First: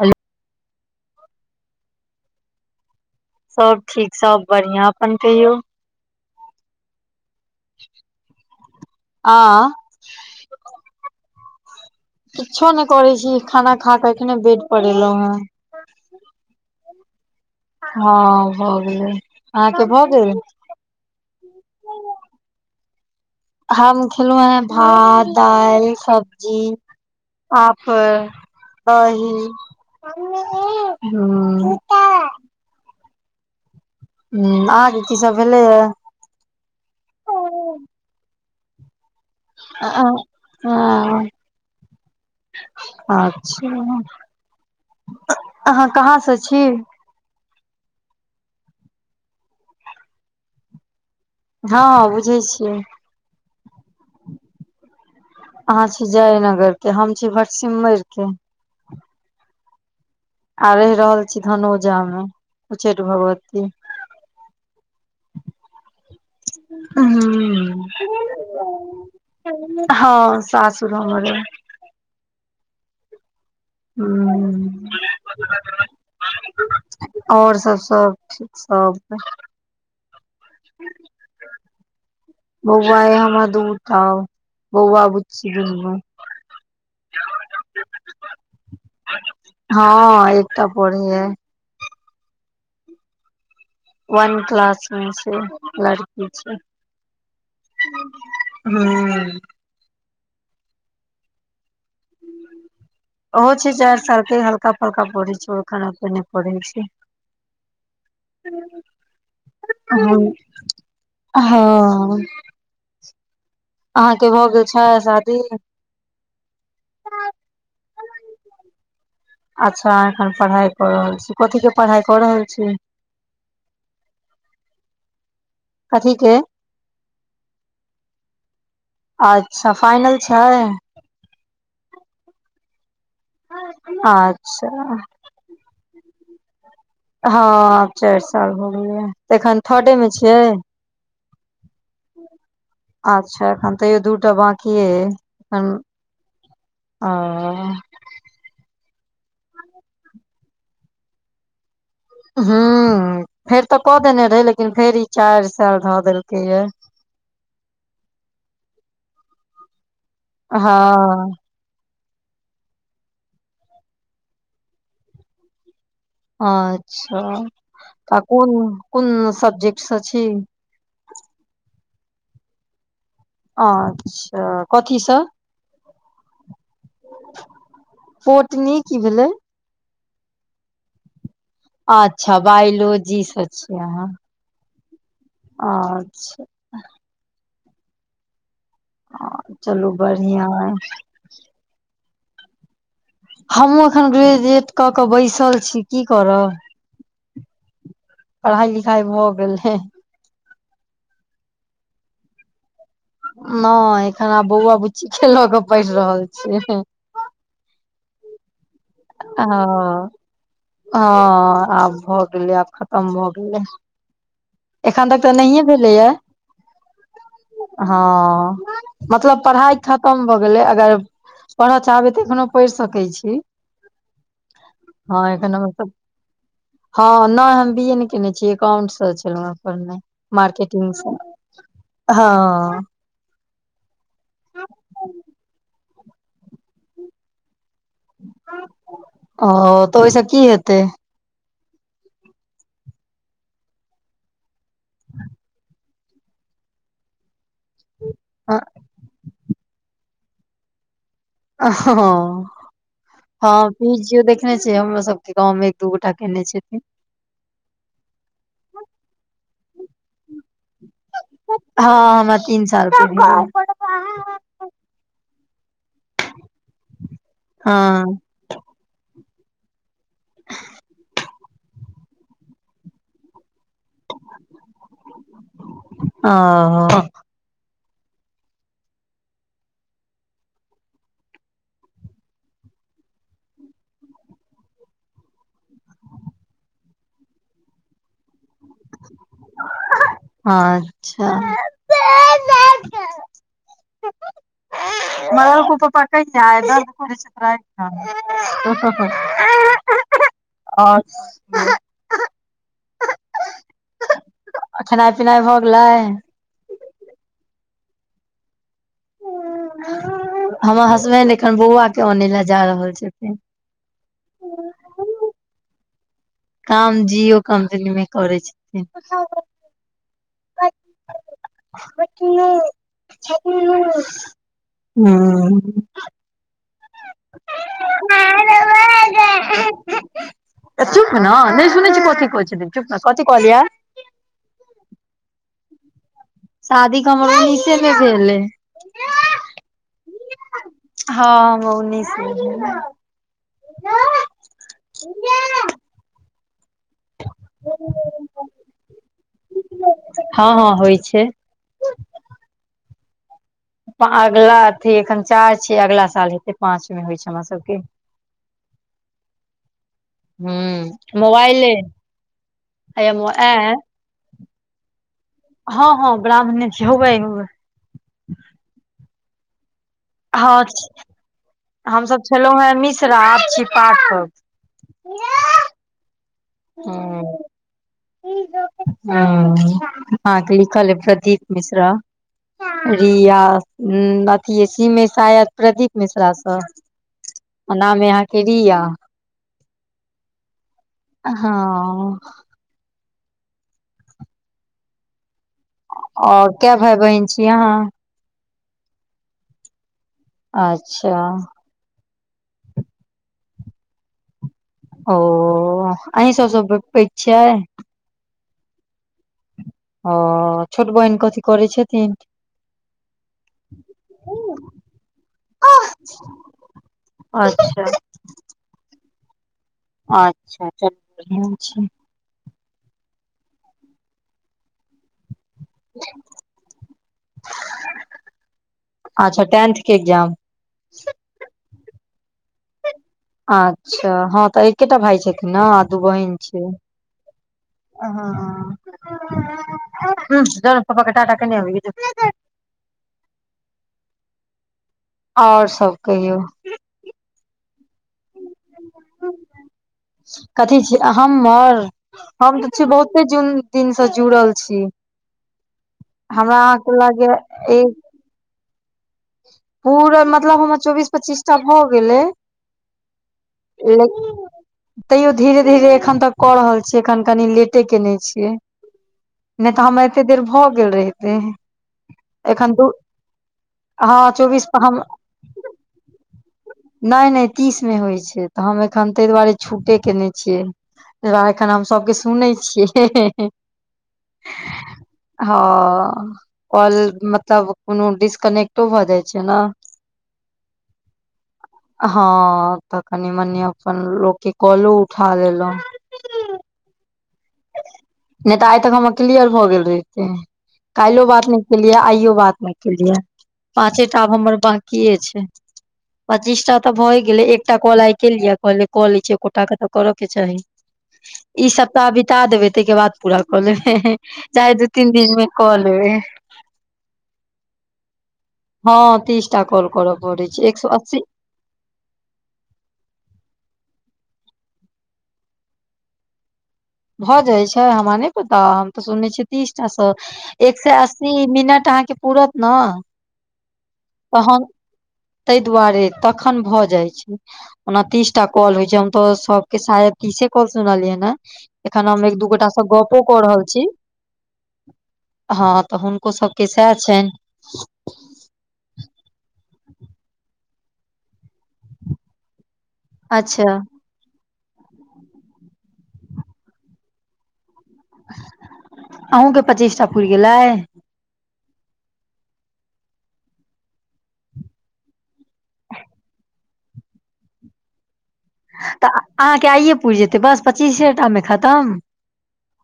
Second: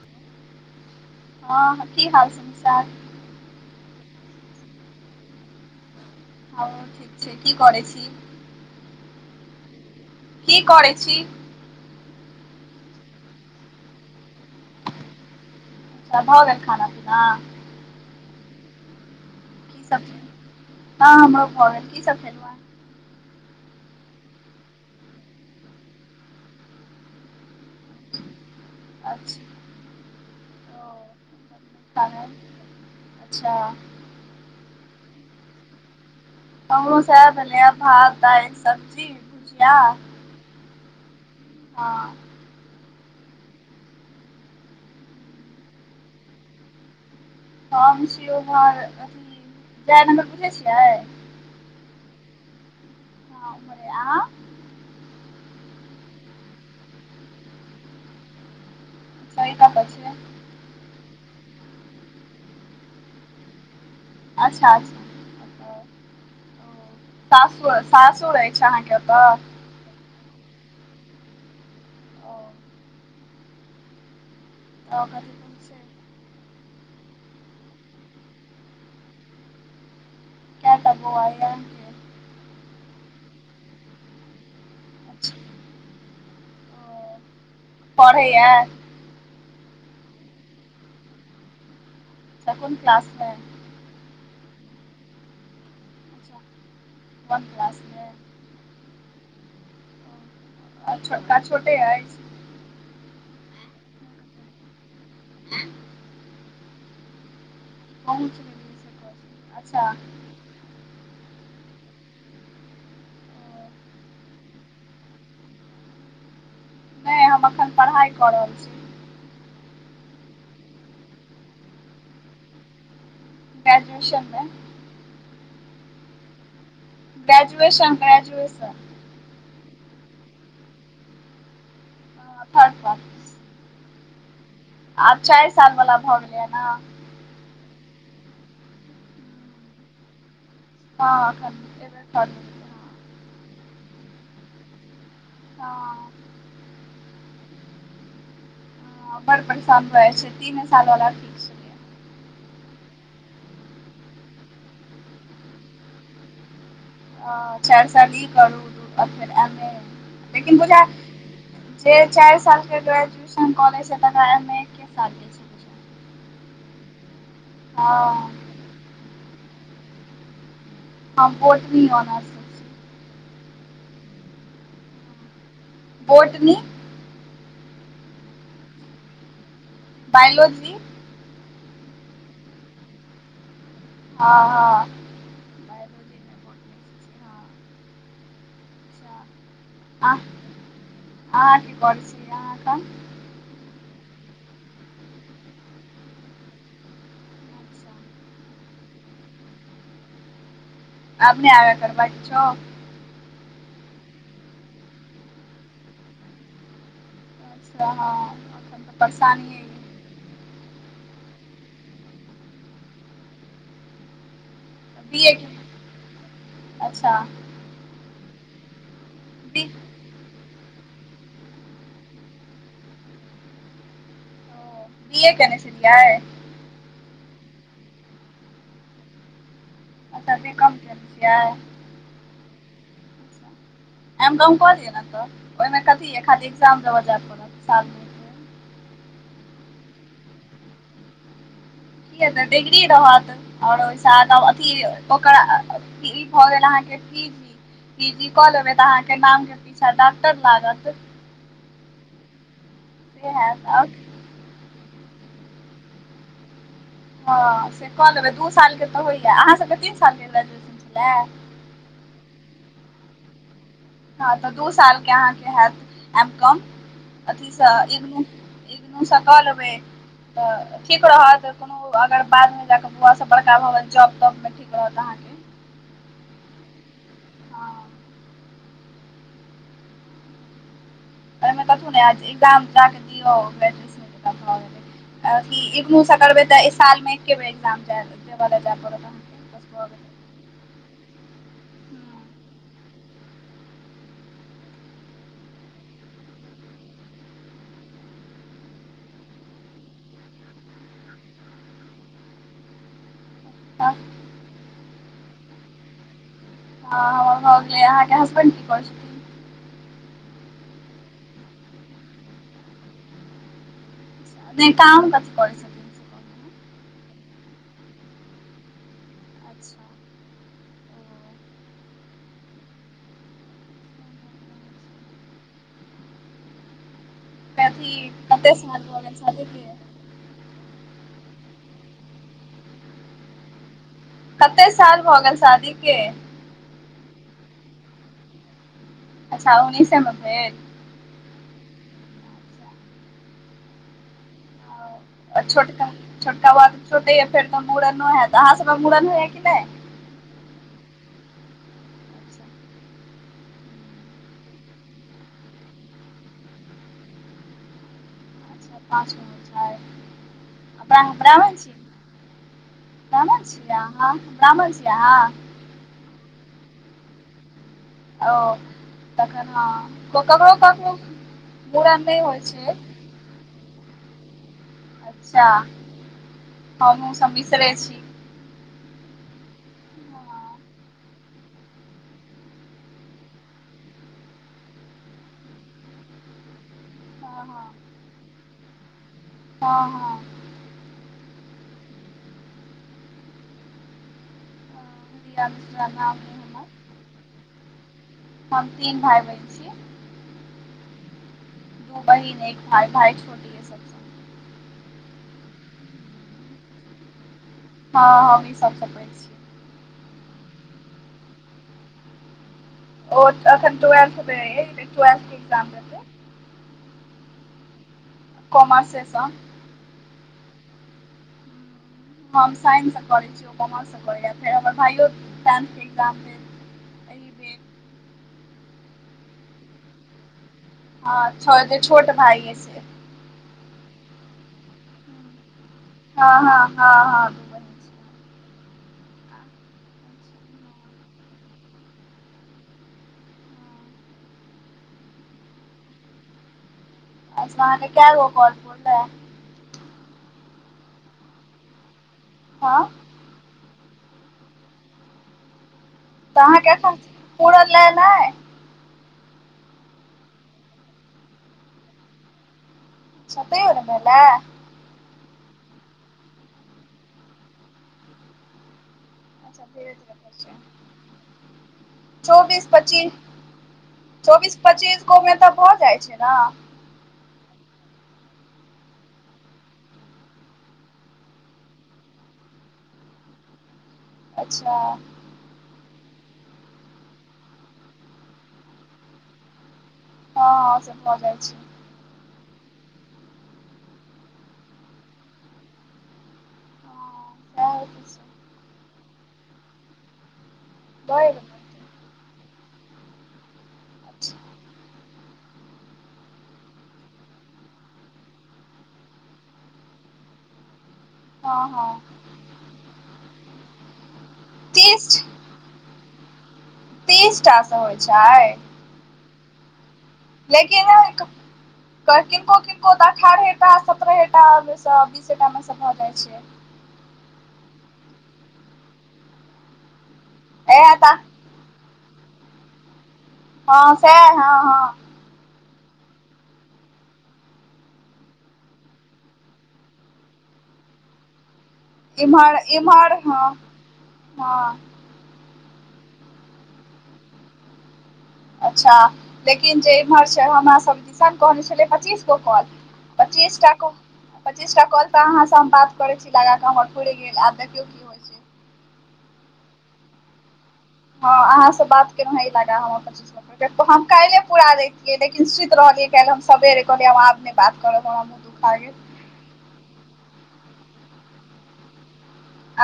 हलो हँ हँ की हाल समाचार? सब ठीक सब बढ़िया अपन कहियौ? हमु ठीक छी। की करैय छी? आं की करै छी? किछो नहि करै छी खाना खा कऽ एखने बेेड पर एलहुं हैं। अच्छा भऽ गेल खाना पीना। हँ भऽ गेलै की अहाँके सब भऽ खेल? गेलै? हँ हमरो भऽ गेल की सब खेलहु हँ। हम खेलौह हैं भात, दालि, सब्जी। पापर, हेँ अच्छा दही, हूँ। [unintelligible] अच्छा। हूँ अहाँके की सब भेलैया? हमरो सेहेए भेलैया भात, दालि, सब्जी। भुजिया आ हँ। हँ। अच्छा, अहाँ कहाँ स छी? हम छी उम्हर अथी जायनगर बुझै छियै? हँ बुझै छियै। हँ उम्हरे आहाँ। अहाँ छी जयेनगर के हम छी भटसिमैर के। अच्छा ई कतऽ छै? आ रहि रहल छी धनोजा मे उच्चैठ भगवती। अच्छा अच्छा। ओतऽ। ओ, हूं सासुर सासुर अछि अहाँके ओतऽ? हँ सासुर हमर अइ। ओ हूँ। [inaudible] और सब सब ठीक सब। केए टा बौआ या? बौआ अइ हमरा दूटा बौआ अच्छा बुच्ची दुनू। [unintelligible] पढ़ैया। [unintelligible] हँ एकटा पढ़ैया। [unintelligible] अच्छा कुन क्लासमे। [unintelligible] वन क्लास मे छै लड़की अच्छा छै। [unintelligible] वन क्लासमे। [unintelligible] हूँ। [unintelligible] आ छोटका छोटे अछि। [unintelligible] ओहो छै चार सालके हलका। [unintelligible] हल्का फल्का परहै छै ओ एखन एते नै परहै पहुँच छै। नहीं अच्छा [unintelligible] हूँ हँ। [unintelligible] अहाँके भऽ गेल छै शादी। [unintelligible] नहि हम अखन पढ़ाइ कऽ रहल छी। [unintelligible] अच्छा अहाँ एखन पढ़ाई कऽ रहल छी कथी के पढ़ाई कऽ रहल छी। [unintelligible] ग्रेजुएशनमे। [unintelligible] कथिके। [unintelligible] Graduation graduation. [unintelligible] अच्छा फाइनल छै। [unintelligible] हँ थर्ड पार्ट। [unintelligible] आ। [unintelligible] आब चारि साल वला भऽ गेलै नऽ। [unintelligible] हँ आब चारि साल हो गेलया त एखन थडे मे छियै। [unintelligible] हँअखन एकबेर थर्ड। [unintelligible] अच्छा एखन तैयो दूटा बाकि ये। हँ आ। बड़ परेशान भए जाइ छै तीने साल वालला। हूं फेर तऽ कऽ देने रहे लेकिन फेर ई चारि साल ध देलकै ये। चारि साल ई करू फेर एम ए लेकिन हँ बुझाएल जे चारि साल के ग्रेजुएशन क ले छै तकरा एम ए। एके सालके छै बुझाइये अच्छा तऽ हँ कोन कोन सब्जेक्ट से छी। हम बोटनी से। अच्छा कथिसँ बोटनी। पोटनी कि भेलै। बायोलॉजी। अच्छा बायोलॉजी से छियै अहाँ। हँ हँ। बायोलॉजी अच्छा। मे बोटनी छी। हँ ह अच्छा चलू अहाँ बढ़िआं है। अहाँ की करै छी अहाँ एखन हमहुँ एखन ग्रेजुएट कऽ कऽ बैसल छी की करब। अच्छा पढ़ाई लिखाइ भऽ गेल हे। आब ने अगा करबै किछौ। नहि एखन आ बौआ बुच्ची के लऽ के पढ़ि रहल छियै। [unintelligible] अइ हां-हां आब भऽ गेलै, आब खत्म भऽ गेलै। एखन तक बी तै ए नहिए केने भेलै यै अच्छा हां। मतलब बी पढ़ाय खत्म भऽ गेलै अगर पढ़ा चाहबै तऽ एखनो पढ़ सकय छी। ओ हां बी ए एखन केने हमर सब छलियै हां नै हम बी ए नै केनय छीयै एकाउंट से छै। केलौ यै पर नै अच्छा बी कॉम मार्केटिंग केने से छियै हां। अच्छा एम कॉम क लिअ नै त ओय मे कथी यै खाली एग्जाम देबा जाय परत साल मे औ तै ओय से की हेतै? की हेतय डिग्री रहत और ओय साथ अब अथी ओकरा अ-अ ई भऽ गेल अहाँके पी जी। पी जी कऽ हँ लेबै तऽ अहाँके नाम के पीछा डाक्टर लागत। से हां हैत आओर पी जी यो देख देखने छीयै हमरो सबके गाँव मे एक दू गोटा केनय छथिन। हां से कऽ लेबै दू सालके तऽ होय यै अहाँ सबके तीन सालके ग्रेजुऐशन छलय यै। हां हमरा तीन साल के [unintelligible] हां तै दू साल के अहाँके हैत एम कम अथी से हँ इग्नू इग्नु से कऽ लेबै तऽ ठीक रहत कुनु अगर बाद मे जाए के बौआ सब बड़का भ गेल जॉब-तॉब मे तऽ ठीक रहत अहाँके। औ हां। ऐमे कथु नै ऐत इग्जाम जा कै दियौ फेर [unintelligible] अथि इग्नू से करबै तै एक साल मे एके बेर एग्जाम जाय देबा लै जाय पड़त अहां कै। अच्छा [unintelligible] मारलको पप्पा कहीया आय दर्द करे छो तोरा आय खना। [unintelligible] हँ अ खेनाय-पिनाय भऽ गेलै? हां हमर भऽ गेलैष अहाँके हसबैंड की करै छै? हमर हसबैंड एखन बौआ के आनै लै जा रहल छथिन। छथिन नहि काम कथी करै छथिन से कहलहुँ हेँ काम जियो कम्पनी मे करै छथिन। अच्छा ओ मट छ [inaudible] हूं। कते साल भ गेल शादी के? त चुप नै, नै सुनय छीयै कथी कहै छलै, चुप ने कथी कहलियै? कते साल भऽ गेल शादी के? शादी तै हमर उनिसे में भेलै अच्छा उनिसे में भेल हां-हां उनिसे में भेल अ छोटका-छोटका बाबू छोटे यै फेर तऽ मूड़नो हैत, अहाँ सबमें मूड़न होय यै कि नै? हां-हां होय छै। पा अगला अथी एखन चाएर छै अगला साल हेतै, पाँच मे होय छै हमरा सबके। अच्छा पाँच गो छै ब्राह्मण हूं ब्राह्मण छी मोबाइलै। [unintelligible] हां ब्राह्मण छी आहां? हां-हां ब्राह्मणे छी, हौवे-हौवे। औ तखन हां क ककरो-ककरो हम सब छेलौ हेंँ मिश्रा आब छी पाठक- अच्छा हमहुँ सब मिश्ररे छी- हँ आहाँ के हँ लिखल अइ खती मिश्रा- रिया हूँ अथी सीम में शायद प्रदीप मिश्रा सँ। हँ हँ आ नाम या आहाँके रिया हँ, हँ, अ हँ, रिया मिश्रा नाम- अइ और केए हमर भेए बहिन छी आहाँ? हम तीन भाय बहिन छी। अच्छा बहिन एक भाय- भाय छोट है सब सँ। ओ अहि सब सँ पैघ छियै। हँ हमहीं सबसँ पैघ छियै। ओ छोट बहिन कथी करै छथिन? ओ अखन तऽ वएह। [unintelligible] अच्छा कोमासेसन अच्छा चलू बढ़िआँ छै। हम साइंस से करे छियै ओ कॉमर्स सँ करेैया फेर हमर भाइयो टेंथ के एक्जाम देत। एहि बेर अच्छा टेंथ के एग्जाम। हँ, छ से छोट भाईय ये से- अच्छा हँ तऽ एकेटा भाय छथिन ने आ दू हँ बहिन हँ छियै। हँ हँ दू बहिन छी हँ पियूष जो पापा के टाटा केने अबहीं जो। और सब कहियौ। अच्छा आहाँके केगो कॉल पुरुलया? कथी छी हमर हम तऽ हँ छी बहुत- के जुन दिन से जुड़ल छी तऽ हमरा अहाँके एखन आहाँके लागैया पुरल एक- नै पूरा मतलब हमर चौबीस पच्चीसटा भऽ गेलै। सतेर ले भेल आ? तैयो धीरे़- धीरे एखन तक कऽ रहल छियै एखन कनि लेटे केने छियै। अच्छा नहि तऽ, धीरे हमर धीरे एते होइ देर छै भऽ गेल रहितेै चौबीस एखन दू- पच्चीस चौबीस पच्चीस गो मे तऽ भऽ जाय छै न? नैय- नैय तीस मे होय छै तऽ हम एखन तैय दुआरे छूटे केने छियै। तैय दुआरे एखन हम सबके सुनै छियै हं- हं-हं। अच्छा हँ काॅल मतलब कोनो डिसकनेक्ट। तो भऽ जाय छै नऽ। हँ हँ ओ सब भऽ जाय छै। हँ तऽ कनि -मनि अपन लोक के कॉलो उठा लेलौ। हँ नै तऽ आय तक हमर क्लियर भऽ गेल रहितेै कैल्हो बढ़ बात नै। केलियै आइयो बात नै केलियै पाँचेटा आब हमर बाकिेये छै। ह पच्चीसटा तऽ भए गेलै एकटा कॉल आय केलियै कहलियै कअ लै छी एकोटा के तऽ करऽ के चाही। हँ ई सप्ताह हँ बिता देबेै तैयके बाद पूरा कऽ लेबेै है चाहे दू तीस तीन दिन मे- क लेबै। तीसटा स हौय छाय। हँ तीस टा कॉल करब। लेकिन ने क किनको - किनको तऽ अठारहेटा, सत्रहेटामे सँ बीसेटा मे सँ भऽ जाइ छै। भऽ जाइ छै, हमरा नै पता हम तऽ सुनै छियै तीसटा स, एक इएह से तऽ अस्सी मिनट अहाँके पूरत न ह सैह, ह - ह। तै दुआरे तखन भऽ जाइ छै। ओना तीस टा कॉल होइ छै, हम तऽ सबके शायद तीसे कॉल सुनलियैन हे। एखन हम एक दू इम्हर गोटा स इम्हर गपो कऽ हँ रहल छी। हँ ह तऽ हुनको सबके सैह छैन। अच्छा। लेकिन जे इम्हर छै हमरासब किसन कहने छेलै पच्चीस गो कॉल। अच्छा पचीसटा क पच्चीसटा कॉल तऽ आहाँ सँ हम बात करै छी लगाकऽ हमर पूरि गेल। आब देखियौ कि अहूँ के पचीसटा पुइर गेलाय? ह आहाँ स बात केलहुँ हें इलगा हमर पच्चीस। हम काइले पूरा लैतियै, लेकिन सुइत रहलियै कैल हम सबेरे कहलियै, हम आब नै बात करब हम। [unintelligible] त अहाँके आइये पुइर जेतै, बस पच्चीसेटा मे खतम?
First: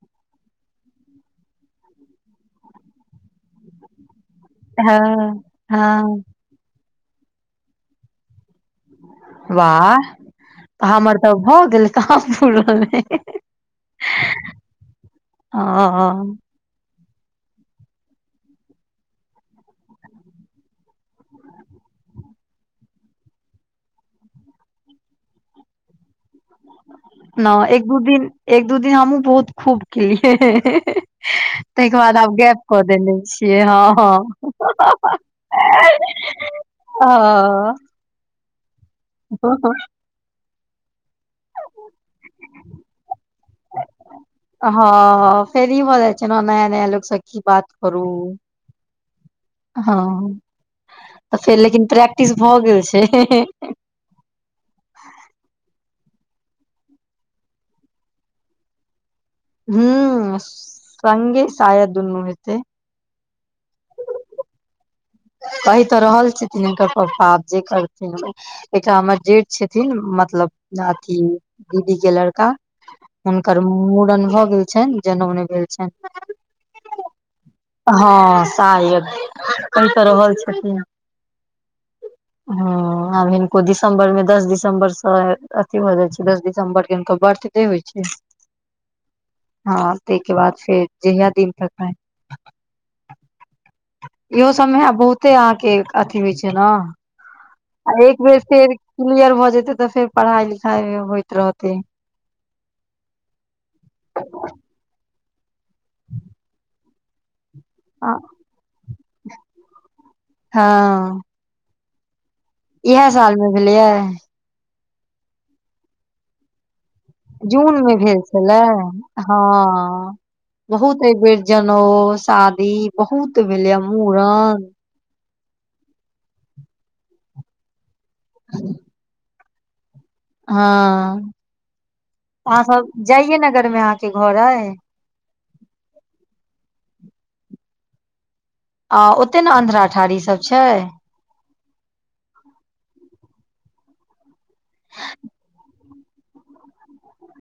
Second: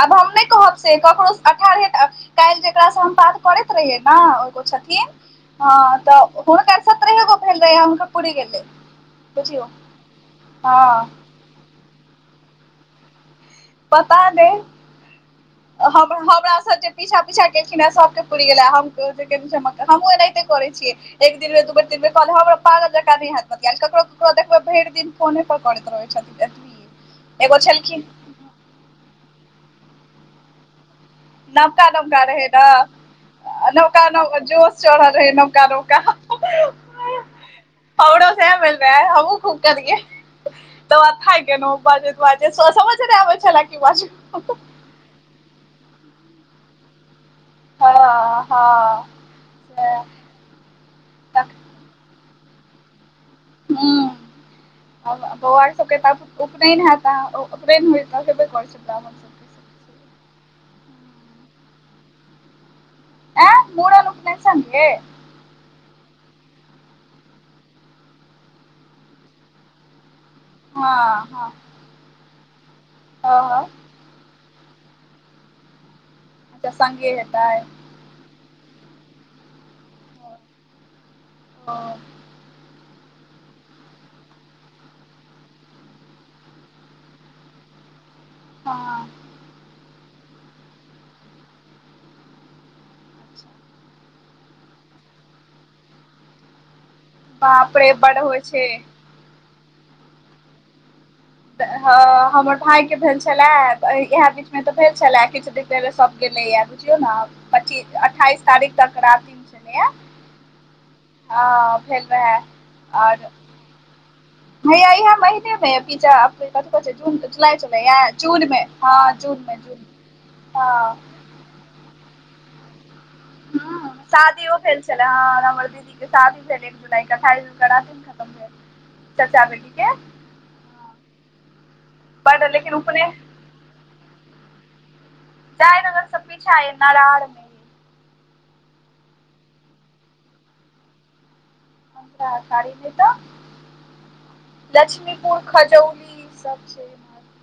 आब हम नै कहब से, ककरो अठारहे टा कैइल जेकरा स हम बात करैत रहियै न ओ हँ छथिन, ह हँ तऽ हुनका सत्रहे गो भेल रहे ह हुनकर पूइर गेलै। बुझियौ हँ वाह हमर तऽ भऽ गेलै कहा पुरले। पता नै हम - हँ हमरा स जे पीछा - पीछा केलखिन हेँ सबके पुइर गेलै हम हमहु एनाहिते करै छियै। एक दिनमे दू बेर, तिन बेर क ले हम पागल जेका नै हेत केल, ककरो- ककरो देखबै भैर दिन फोने पर करैत रहै छथिन एतबी। न एगो एक दू छलखिन दिन, एक दू दिन हमहुँ बहुत खूब केलिये। नवका - नवका रहै न, छियै हँ नौका नौ जोश चढ़ल रहै नवका नौका। हँ हमरो सेहे भेल रेहे हमहू खूब हँ केलिए। त बाद थाय गेलऊ बाजैत - बाजैत सऽ समझे नै आबै छले की बाजू। ह- ह फेर इ भऽ जाय छै न, नया - नया लोक स की बात करू। हँ हँ ह सैह तऽ फेर लेकिन प्रैक्टिस भऽ गेल छै। हु। बोआ आर सब के त उपनैन हेत, ओ उपनेेन हेबे करै छै ब्राम्हण सब हू संगे सायद दूनू हेतै। ए मूड़न उपनैन संगे। कैह तऽ रहल छथिन हिनकर पप्पा आब जे करथिन। एकटा हमर जेठ छथिन मतलब दादी, हँ हँ दीदी के लड़का हुनकर हँ मूड़न भ गेल छैन। जनऊ नै भेले छैन। त संगे हेताय? हँ सायद कहि तऽ रहल ओ छथिन। हँ। ह आब हिनको दिसम्बर में, दस दिसम्बर स अथी भऽ जाय छै, दस दिसम्बर के हुनकर बर्थ से होय छै, अच्छा, हँ तै के बाद फेर जहिया दिन तकाय। अच्छा। इहो सबमेब बहुते अहाँके अथी होइ छै न बाप रे आ बड एक बेर होइ छै फेर। क्लियर भऽ जेते तऽ फेर पढ़ाई लिखाइ हो। हमर भाई के भेल छलए, इएह बीच मे तऽ, भेल छलए किछु दिन ताई मे सब गेलेए बुझियौ ने पच्चीस अठाईस तारीख तक रातिम छलैया। हँ। ह फेर वै। इएह साल मे भेलिये। हाईया इहे महीने मे ऐ भिजा। गई कतअ छय जून जुलाई सब जून मे य भेल छलै जूनमे हँ जून मे जून। हँ बहुत अइबैर जनऊ शादी बहुत। भेलैये ह शादीयौ मूड़न भेल छलै, ह हमर दीदी के शादी भेल एक जुलाई के अठाइ जून क रातिम खतम भेल। ह। चचा बेटी के। हँ बड अहाँ लेकिन सब उपने जाइये नगरमे अहाँके घर अइ। जयनगर स पीछा ए नरार आ ओते ने अन्ध्रा ठारी सब छै। अंधरा ठारी कतह [inaudible] लक्ष्मीपुर खजोली सब ठीक।